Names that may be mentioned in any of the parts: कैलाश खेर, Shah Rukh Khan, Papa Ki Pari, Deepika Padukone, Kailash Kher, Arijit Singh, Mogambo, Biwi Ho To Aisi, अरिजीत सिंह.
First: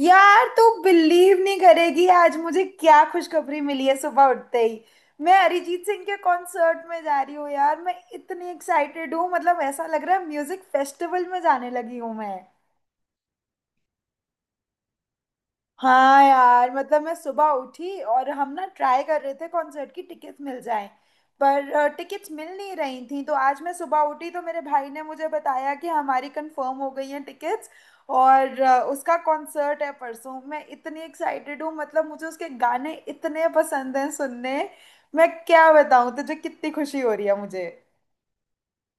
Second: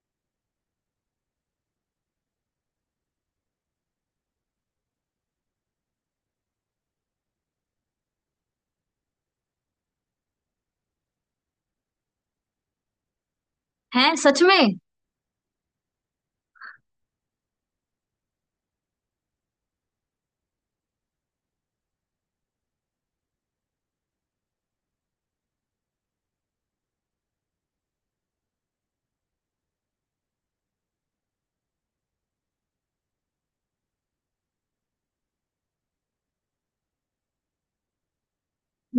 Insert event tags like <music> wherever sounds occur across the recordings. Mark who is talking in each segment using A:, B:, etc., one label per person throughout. A: यार तू बिलीव नहीं करेगी। आज मुझे क्या खुशखबरी मिली है सुबह उठते ही। मैं अरिजीत सिंह के कॉन्सर्ट में जा रही हूँ यार। मैं इतनी एक्साइटेड हूँ, मतलब ऐसा लग रहा है म्यूजिक फेस्टिवल में जाने लगी हूँ मैं।
B: हैं, सच में?
A: हाँ यार, मतलब मैं सुबह उठी और हम ना ट्राई कर रहे थे कॉन्सर्ट की टिकट्स मिल जाएं। पर टिकट्स मिल नहीं रही थी, तो आज मैं सुबह उठी तो मेरे भाई ने मुझे बताया कि हमारी कंफर्म हो गई हैं टिकट्स। और उसका कॉन्सर्ट है परसों। मैं इतनी एक्साइटेड हूँ, मतलब मुझे उसके गाने इतने पसंद हैं सुनने। मैं क्या बताऊँ तुझे कितनी खुशी हो रही है मुझे।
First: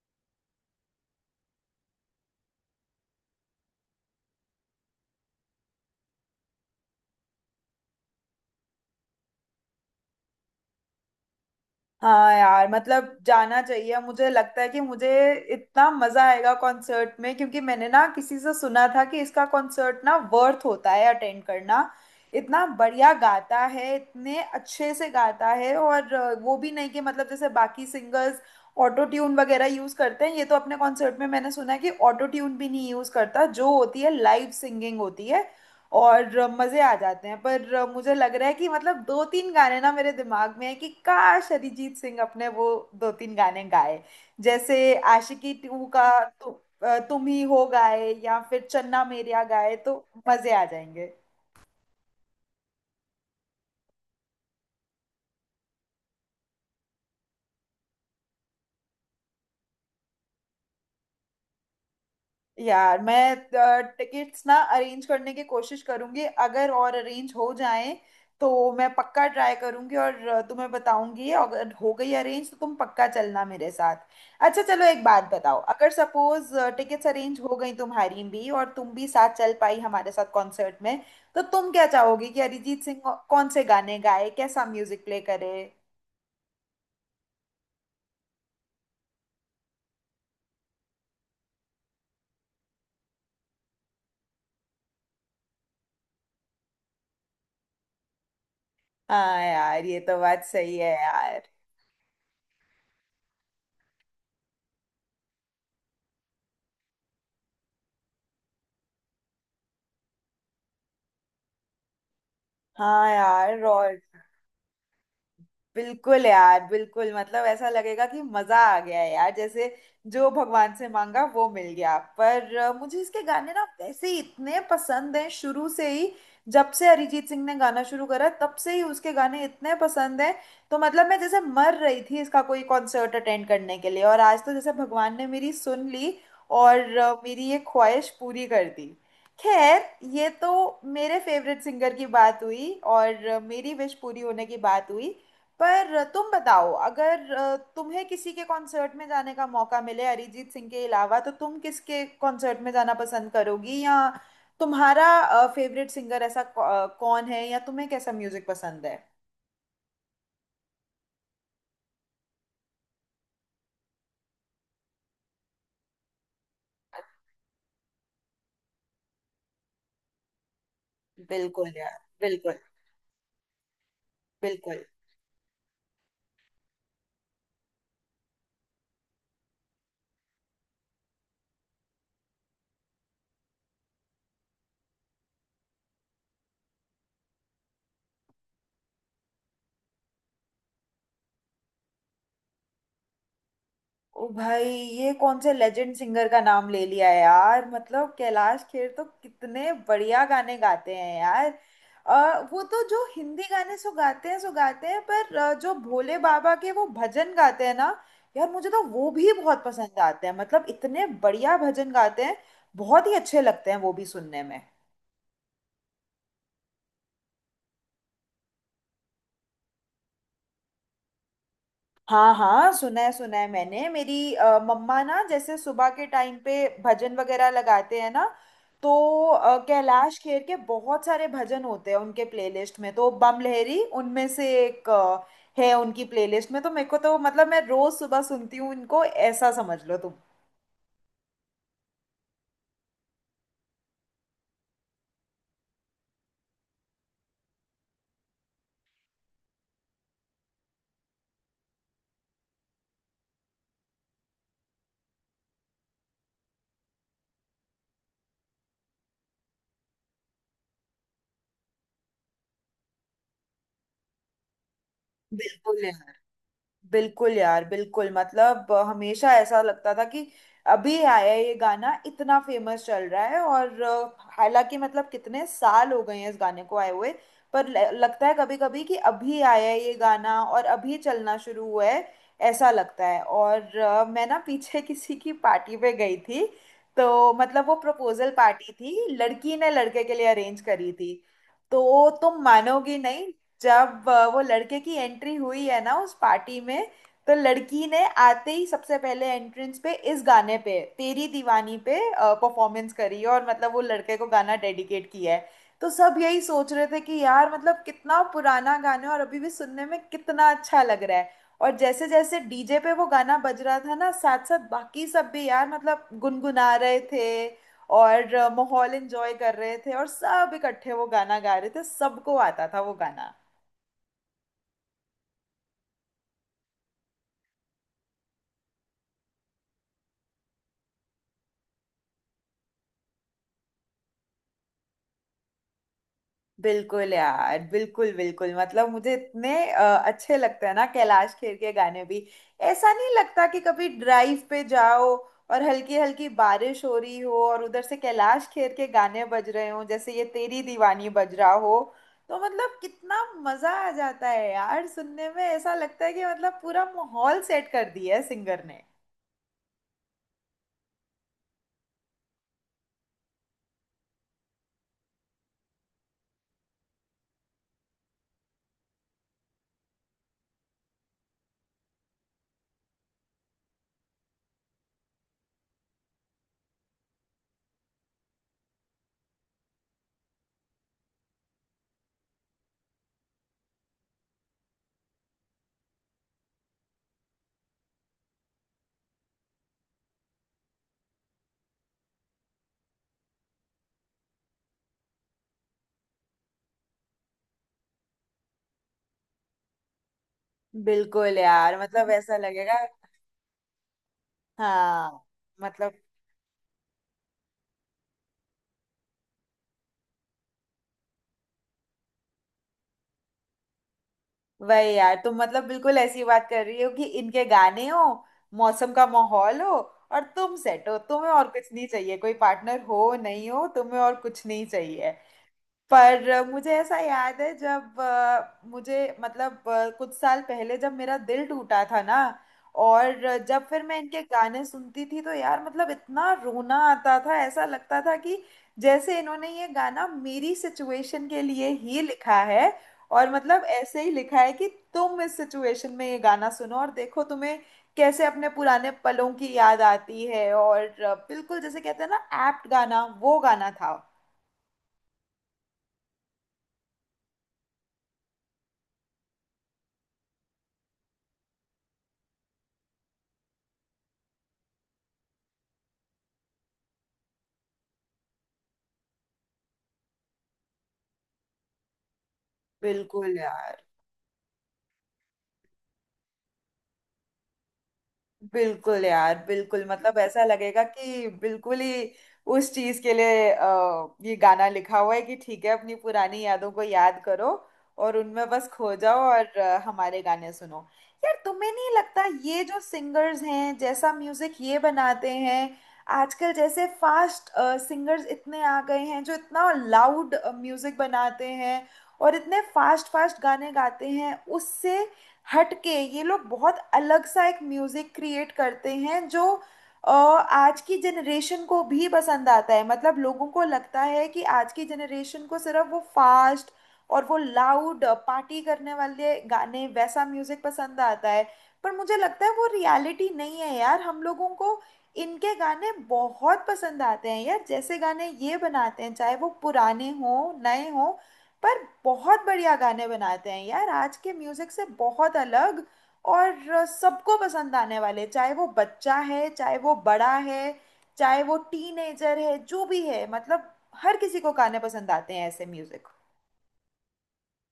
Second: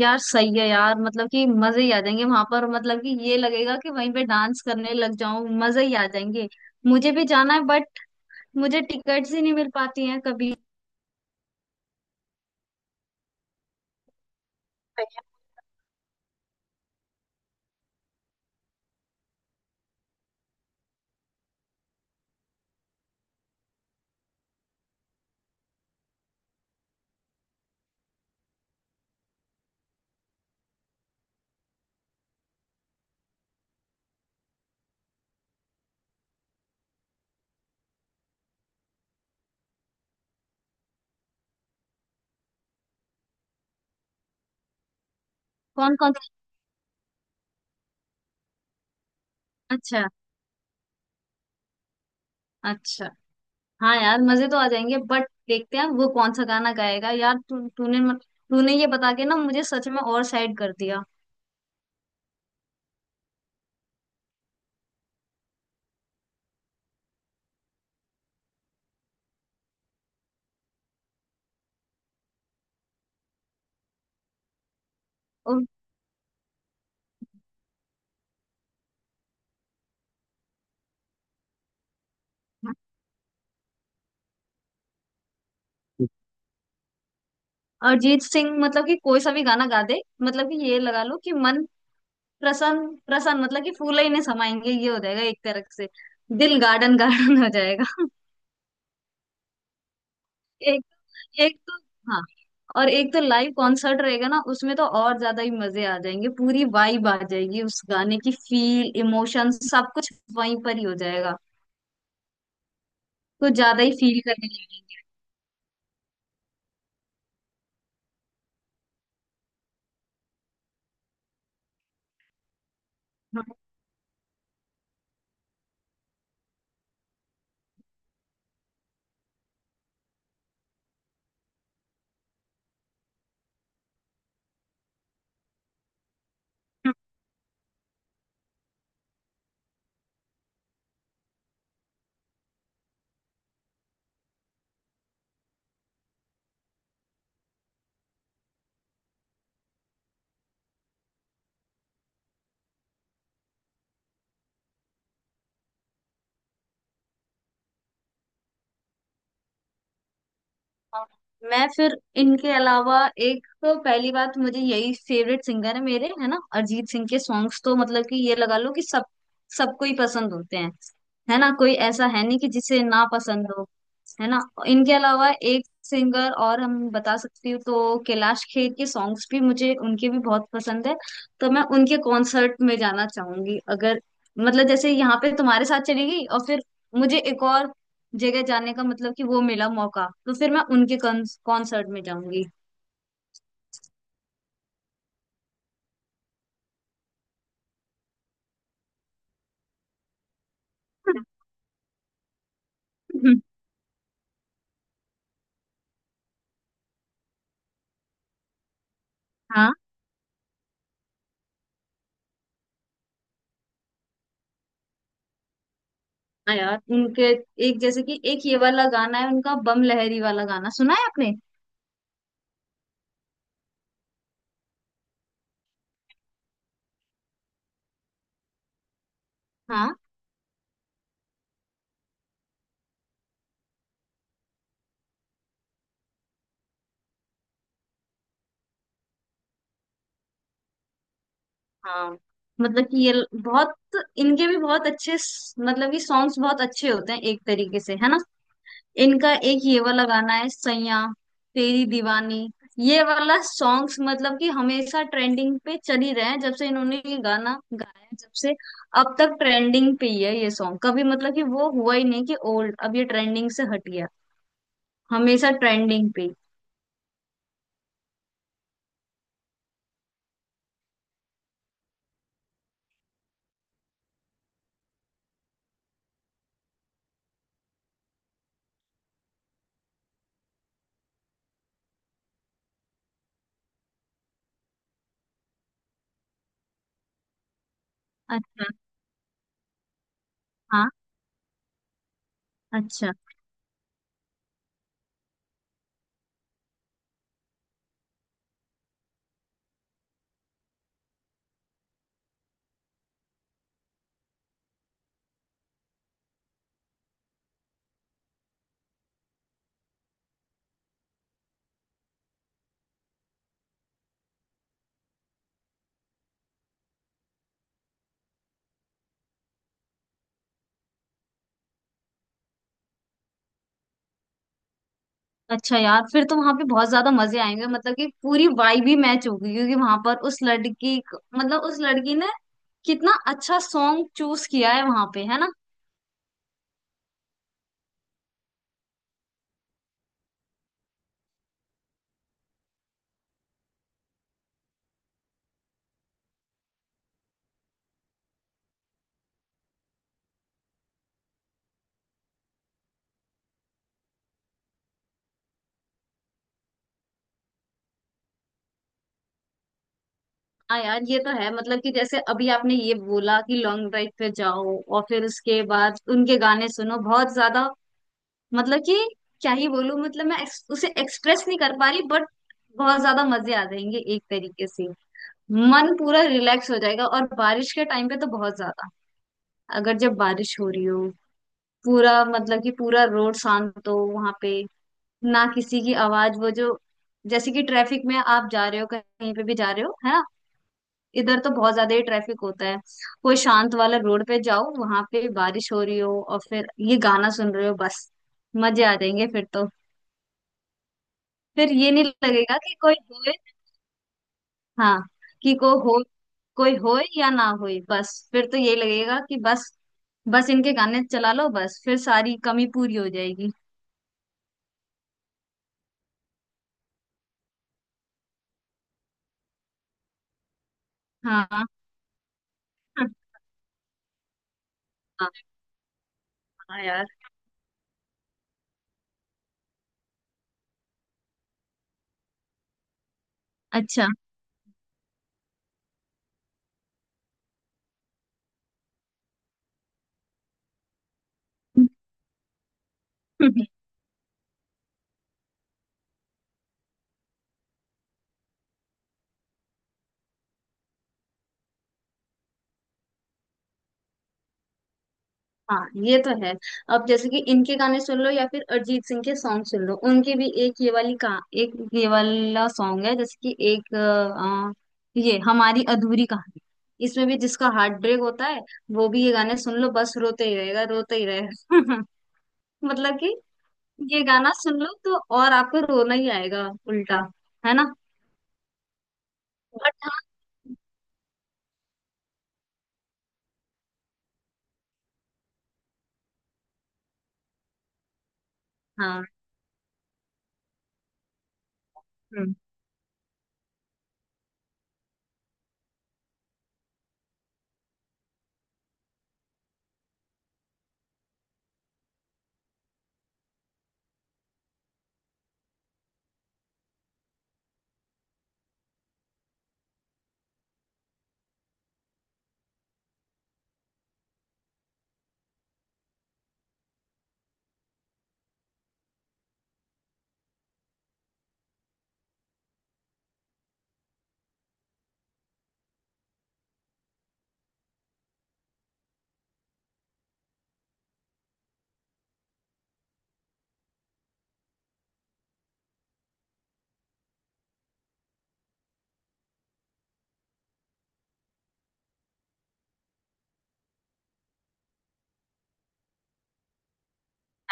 B: यार सही है यार, मतलब कि मजे ही आ जाएंगे वहां पर। मतलब कि ये लगेगा कि वहीं पे डांस करने लग जाऊं। मजे ही आ जाएंगे। मुझे भी जाना है बट मुझे टिकट्स ही नहीं मिल पाती हैं कभी।
A: हाँ यार, मतलब जाना चाहिए मुझे, लगता है कि मुझे इतना मजा आएगा कॉन्सर्ट में, क्योंकि मैंने ना किसी से सुना था कि इसका कॉन्सर्ट ना वर्थ होता है अटेंड करना। इतना बढ़िया गाता है, इतने अच्छे से गाता है। और वो भी नहीं कि मतलब जैसे बाकी सिंगर्स ऑटो ट्यून वगैरह यूज करते हैं, ये तो अपने कॉन्सर्ट में, मैंने सुना है कि ऑटो ट्यून भी नहीं यूज करता, जो होती है लाइव सिंगिंग होती है और मज़े आ जाते हैं। पर मुझे लग रहा है कि मतलब दो तीन गाने ना मेरे दिमाग में है कि काश अरिजीत सिंह अपने वो दो तीन गाने गाए। जैसे आशिकी टू
B: कौन
A: का
B: कौन सा?
A: तुम ही हो गाए, या फिर चन्ना मेरेया गाए तो
B: अच्छा।
A: मज़े आ जाएंगे।
B: अच्छा। हाँ यार, मजे तो आ जाएंगे बट देखते हैं वो कौन सा गाना गाएगा। यार तू तूने मत- तूने ये बता के ना मुझे सच में और साइड कर दिया।
A: यार मैं टिकट्स ना अरेंज करने की कोशिश करूंगी, अगर और अरेंज हो जाए तो मैं पक्का ट्राई करूंगी और तुम्हें बताऊंगी। अगर हो गई अरेंज तो तुम पक्का चलना मेरे साथ। अच्छा चलो एक बात बताओ,
B: और
A: अगर सपोज टिकट्स अरेंज हो गई तुम्हारी भी और तुम भी साथ चल पाई हमारे साथ कॉन्सर्ट में, तो तुम क्या चाहोगी कि अरिजीत सिंह कौन से गाने गाए, कैसा म्यूजिक प्ले करे।
B: अरिजीत सिंह मतलब कि कोई सा भी गाना गा दे। मतलब कि ये लगा लो कि मन प्रसन्न प्रसन्न, मतलब कि फूल ही नहीं समाएंगे, ये हो जाएगा एक तरह से। दिल गार्डन गार्डन हो जाएगा। <laughs>
A: हाँ यार, ये तो बात सही
B: एक
A: है यार।
B: एक तो हाँ, और एक तो लाइव कॉन्सर्ट रहेगा ना, उसमें तो और ज्यादा ही मजे आ जाएंगे। पूरी वाइब आ जाएगी उस गाने की, फील, इमोशन सब कुछ वहीं पर ही हो जाएगा।
A: हाँ
B: कुछ
A: यार।
B: ज्यादा ही
A: और
B: फील करने लगेंगे।
A: बिल्कुल यार, बिल्कुल, मतलब ऐसा लगेगा कि मजा आ गया है यार, जैसे जो भगवान से मांगा वो मिल गया। पर मुझे इसके गाने ना
B: <laughs>
A: वैसे ही इतने पसंद हैं शुरू से ही। जब से अरिजीत सिंह ने गाना शुरू करा तब से ही उसके गाने इतने पसंद हैं। तो मतलब मैं जैसे मर रही थी इसका कोई कॉन्सर्ट अटेंड करने के लिए, और आज तो जैसे भगवान ने मेरी सुन ली और मेरी ये ख्वाहिश पूरी कर दी। खैर, ये तो मेरे फेवरेट सिंगर की बात हुई और मेरी विश पूरी होने की बात हुई। पर तुम बताओ, अगर तुम्हें किसी के कॉन्सर्ट में जाने का मौका मिले अरिजीत सिंह के अलावा, तो तुम किसके कॉन्सर्ट में जाना पसंद करोगी, या तुम्हारा फेवरेट सिंगर ऐसा कौन है, या तुम्हें कैसा म्यूजिक पसंद है।
B: हाँ। मैं फिर इनके अलावा, एक तो पहली बात मुझे यही फेवरेट सिंगर है मेरे, है ना। अरिजीत सिंह के सॉन्ग्स तो मतलब कि ये लगा लो कि सब सबको ही पसंद होते हैं, है ना।
A: बिल्कुल
B: कोई
A: यार,
B: ऐसा है नहीं कि
A: बिल्कुल,
B: जिसे ना पसंद हो, है ना।
A: बिल्कुल।
B: इनके अलावा एक सिंगर और हम बता सकती हूँ तो कैलाश खेर के सॉन्ग्स भी, मुझे उनके भी बहुत पसंद है। तो मैं उनके कॉन्सर्ट में जाना चाहूंगी अगर, मतलब जैसे यहाँ पे तुम्हारे साथ चली गई और फिर मुझे एक और जगह जाने का, मतलब कि वो मिला मौका, तो फिर मैं उनके कॉन्सर्ट में जाऊंगी।
A: ओ भाई, ये कौन से लेजेंड सिंगर का नाम ले लिया यार, मतलब कैलाश खेर तो कितने बढ़िया गाने गाते हैं यार। वो तो जो हिंदी
B: <laughs>
A: गाने सो गाते हैं सो गाते हैं, पर जो भोले बाबा के वो भजन गाते हैं ना, यार मुझे तो वो भी बहुत
B: हाँ।
A: पसंद आते हैं, मतलब इतने बढ़िया भजन गाते हैं। बहुत ही अच्छे लगते हैं वो भी सुनने में।
B: हाँ यार, उनके एक, जैसे कि एक ये वाला गाना है उनका, बम लहरी वाला गाना सुना है आपने?
A: हाँ हाँ, सुना है, सुना है मैंने। मेरी मम्मा ना जैसे सुबह के टाइम पे भजन वगैरह लगाते हैं ना, तो
B: हाँ
A: कैलाश खेर के बहुत सारे भजन होते हैं उनके प्लेलिस्ट में, तो बम लहरी उनमें से एक है उनकी प्लेलिस्ट में। तो मेरे को तो मतलब मैं रोज सुबह सुनती हूँ इनको, ऐसा समझ लो तुम।
B: हाँ। बहुत, इनके भी बहुत अच्छे स- मतलब कि सॉन्ग्स बहुत अच्छे होते हैं एक तरीके से, है ना। इनका एक ये वाला गाना है, सैया तेरी दीवानी, ये वाला सॉन्ग्स मतलब कि हमेशा ट्रेंडिंग पे चल ही रहे हैं। जब से इन्होंने ये गाना गाया है, जब से अब तक ट्रेंडिंग पे ही है ये सॉन्ग। कभी मतलब कि वो हुआ ही नहीं कि ओल्ड, अब ये ट्रेंडिंग से हट गया। हमेशा
A: बिल्कुल
B: ट्रेंडिंग
A: यार,
B: पे ही।
A: बिल्कुल यार, बिल्कुल, मतलब हमेशा ऐसा लगता था कि अभी आया ये गाना इतना फेमस चल रहा है, और हालांकि मतलब कितने साल हो गए हैं इस गाने को आए हुए, पर लगता है कभी कभी कि अभी आया है ये गाना और अभी चलना शुरू हुआ है, ऐसा लगता है। और मैं ना पीछे <laughs> किसी की पार्टी पे गई थी, तो मतलब वो प्रपोजल
B: अच्छा।
A: पार्टी थी, लड़की ने लड़के के लिए अरेंज
B: हाँ।
A: करी थी। तो तुम मानोगी
B: अच्छा।
A: नहीं, जब वो लड़के की एंट्री हुई है ना उस पार्टी में, तो लड़की ने आते ही सबसे पहले एंट्रेंस पे इस गाने पे, तेरी दीवानी पे परफॉर्मेंस करी है, और मतलब वो लड़के को गाना डेडिकेट किया है। तो सब यही सोच रहे थे कि यार मतलब कितना पुराना गाना है और अभी भी सुनने में कितना अच्छा लग रहा है। और जैसे जैसे डीजे पे वो गाना बज रहा था ना, साथ साथ बाकी सब भी यार मतलब गुनगुना रहे थे और माहौल एंजॉय कर रहे थे, और सब इकट्ठे वो गाना गा रहे थे, सबको आता था वो गाना।
B: अच्छा यार, फिर तो वहां पे बहुत ज्यादा मजे आएंगे, मतलब कि पूरी वाइब ही मैच होगी। क्योंकि वहां पर उस मतलब उस लड़की ने कितना अच्छा सॉन्ग चूज किया है वहां पे, है ना।
A: बिल्कुल यार, बिल्कुल, बिल्कुल, मतलब मुझे इतने अच्छे लगते हैं ना कैलाश खेर के गाने भी। ऐसा नहीं लगता कि कभी ड्राइव पे जाओ और हल्की हल्की बारिश हो रही हो और उधर से कैलाश खेर के गाने बज रहे हो, जैसे ये तेरी दीवानी बज रहा हो, तो मतलब कितना मजा आ जाता है यार सुनने में। ऐसा लगता है कि मतलब पूरा माहौल सेट कर दिया है सिंगर ने।
B: हाँ यार, ये तो है। मतलब कि जैसे अभी आपने ये बोला कि लॉन्ग ड्राइव पे जाओ और फिर उसके बाद उनके गाने सुनो, बहुत ज्यादा, मतलब कि क्या ही बोलूं। मतलब मैं उसे एक्सप्रेस नहीं कर पा रही, बट बहुत ज्यादा मजे आ जाएंगे एक तरीके से। मन पूरा रिलैक्स हो जाएगा। और बारिश के टाइम पे तो बहुत ज्यादा, अगर जब बारिश हो रही हो, पूरा मतलब कि पूरा रोड शांत हो वहां पे, ना किसी की आवाज, वो जो जैसे कि ट्रैफिक में आप जा रहे हो, कहीं पे भी जा रहे हो, है ना। इधर तो बहुत ज्यादा ही ट्रैफिक होता है। कोई शांत वाला रोड पे जाओ, वहां पे बारिश हो रही हो और फिर ये गाना सुन रहे हो, बस मजे आ जाएंगे फिर तो।
A: बिल्कुल
B: फिर
A: यार,
B: ये नहीं
A: मतलब ऐसा
B: लगेगा कि
A: लगेगा।
B: कोई होए। हाँ।
A: हाँ,
B: कि को
A: मतलब
B: हो, कोई होए या ना होए, बस फिर तो ये लगेगा कि बस, बस इनके गाने चला लो, बस फिर सारी कमी पूरी हो जाएगी।
A: वही यार, तुम मतलब बिल्कुल ऐसी बात कर रही हो कि इनके गाने हो, मौसम का माहौल हो, और तुम सेट हो, तुम्हें और
B: हाँ।
A: कुछ नहीं चाहिए, कोई पार्टनर हो
B: हाँ।
A: नहीं हो, तुम्हें और कुछ नहीं चाहिए। पर मुझे
B: हाँ
A: ऐसा
B: यार।
A: याद है, जब मुझे मतलब कुछ साल पहले जब मेरा दिल टूटा था ना, और जब फिर मैं
B: अच्छा।
A: इनके गाने सुनती थी, तो यार मतलब इतना रोना आता था, ऐसा लगता था कि जैसे इन्होंने ये गाना मेरी सिचुएशन के लिए ही लिखा है, और मतलब
B: <laughs>
A: ऐसे ही लिखा है कि तुम इस सिचुएशन में ये गाना सुनो और देखो तुम्हें कैसे अपने पुराने पलों की याद आती है। और बिल्कुल जैसे कहते हैं ना, एप्ट गाना वो गाना था।
B: हाँ ये तो है। अब जैसे कि इनके गाने सुन लो या फिर अरिजीत सिंह के सॉन्ग सुन लो, उनके भी एक ये वाली का, एक ये वाला सॉन्ग है जैसे कि एक ये हमारी अधूरी कहानी, इसमें भी जिसका हार्ट ब्रेक होता है वो भी ये गाने सुन लो, बस रोते ही रहेगा, रोते ही रहेगा। <laughs> मतलब कि
A: बिल्कुल यार,
B: ये गाना सुन लो तो और आपको रोना ही आएगा उल्टा, है ना।
A: बिल्कुल यार, बिल्कुल,
B: बट
A: मतलब ऐसा लगेगा कि बिल्कुल ही उस चीज के लिए ये गाना लिखा हुआ है कि ठीक है, अपनी पुरानी यादों को याद करो और उनमें बस खो जाओ
B: हाँ।
A: और हमारे गाने सुनो। यार तुम्हें नहीं लगता
B: हाँ
A: ये जो सिंगर्स हैं जैसा म्यूजिक ये बनाते हैं? आजकल जैसे फास्ट सिंगर्स इतने आ गए हैं जो इतना लाउड म्यूजिक बनाते हैं और इतने फास्ट फास्ट गाने गाते हैं, उससे हट के ये लोग बहुत अलग सा एक म्यूजिक क्रिएट करते हैं, जो आज की जनरेशन को भी पसंद आता है। मतलब लोगों को लगता है कि आज की जनरेशन को सिर्फ वो फास्ट और वो लाउड पार्टी करने वाले गाने, वैसा म्यूजिक पसंद आता है, पर मुझे लगता है वो रियलिटी नहीं है यार। हम लोगों को इनके गाने बहुत पसंद आते हैं यार, जैसे गाने ये बनाते हैं, चाहे वो पुराने हों, नए हों, पर बहुत बढ़िया गाने बनाते हैं यार, आज के म्यूजिक से बहुत अलग और सबको पसंद आने वाले, चाहे वो बच्चा है, चाहे वो बड़ा है, चाहे वो टीनेजर है, जो भी है, मतलब हर किसी को गाने पसंद आते हैं, ऐसे म्यूजिक।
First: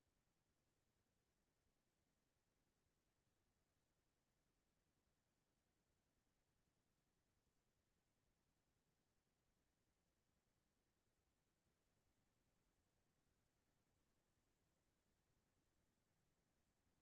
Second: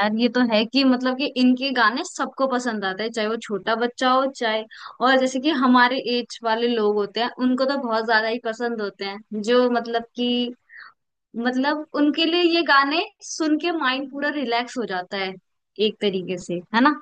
B: यार, ये तो है कि मतलब कि इनके गाने सबको पसंद आते हैं, चाहे वो छोटा बच्चा हो, चाहे, और जैसे कि हमारे एज वाले लोग होते हैं उनको तो बहुत ज्यादा ही पसंद होते हैं। जो मतलब कि, मतलब उनके लिए ये गाने सुन के माइंड पूरा रिलैक्स हो जाता है एक तरीके से, है ना।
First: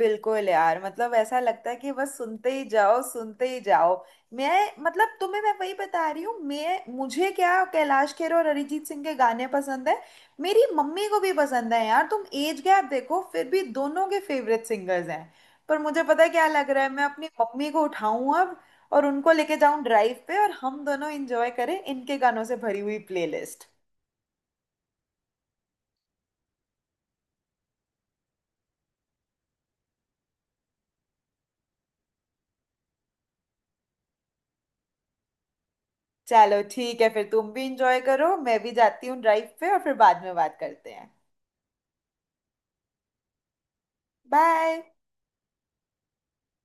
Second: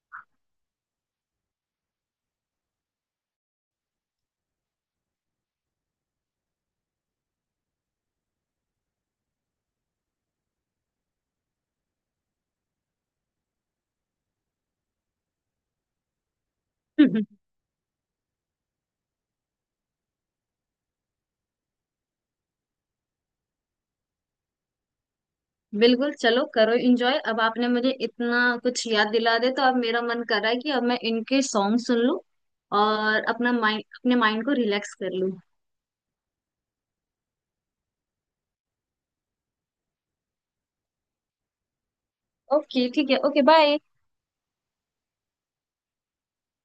A: बिल्कुल यार, मतलब ऐसा लगता है कि बस सुनते ही जाओ, सुनते ही जाओ। मैं मतलब तुम्हें मैं वही बता रही हूँ, मैं मुझे क्या कैलाश खेर और अरिजीत सिंह के गाने पसंद है, मेरी मम्मी को भी पसंद है यार, तुम एज गैप देखो, फिर भी दोनों के फेवरेट सिंगर्स हैं। पर मुझे पता है क्या लग रहा है, मैं अपनी
B: <laughs>
A: मम्मी को उठाऊं अब और उनको लेके जाऊं ड्राइव पे, और हम दोनों इंजॉय करें इनके गानों से भरी हुई प्लेलिस्ट।
B: बिल्कुल, चलो करो एंजॉय। अब आपने मुझे इतना कुछ याद दिला दे तो अब मेरा मन कर रहा है कि अब मैं इनके सॉन्ग सुन लूं और अपना माइंड अपने माइंड को रिलैक्स कर लूं।
A: चलो ठीक है, फिर तुम भी इंजॉय करो, मैं भी जाती हूँ ड्राइव पे और फिर बाद में बात करते हैं।
B: ओके ठीक है, ओके बाय।
A: बाय।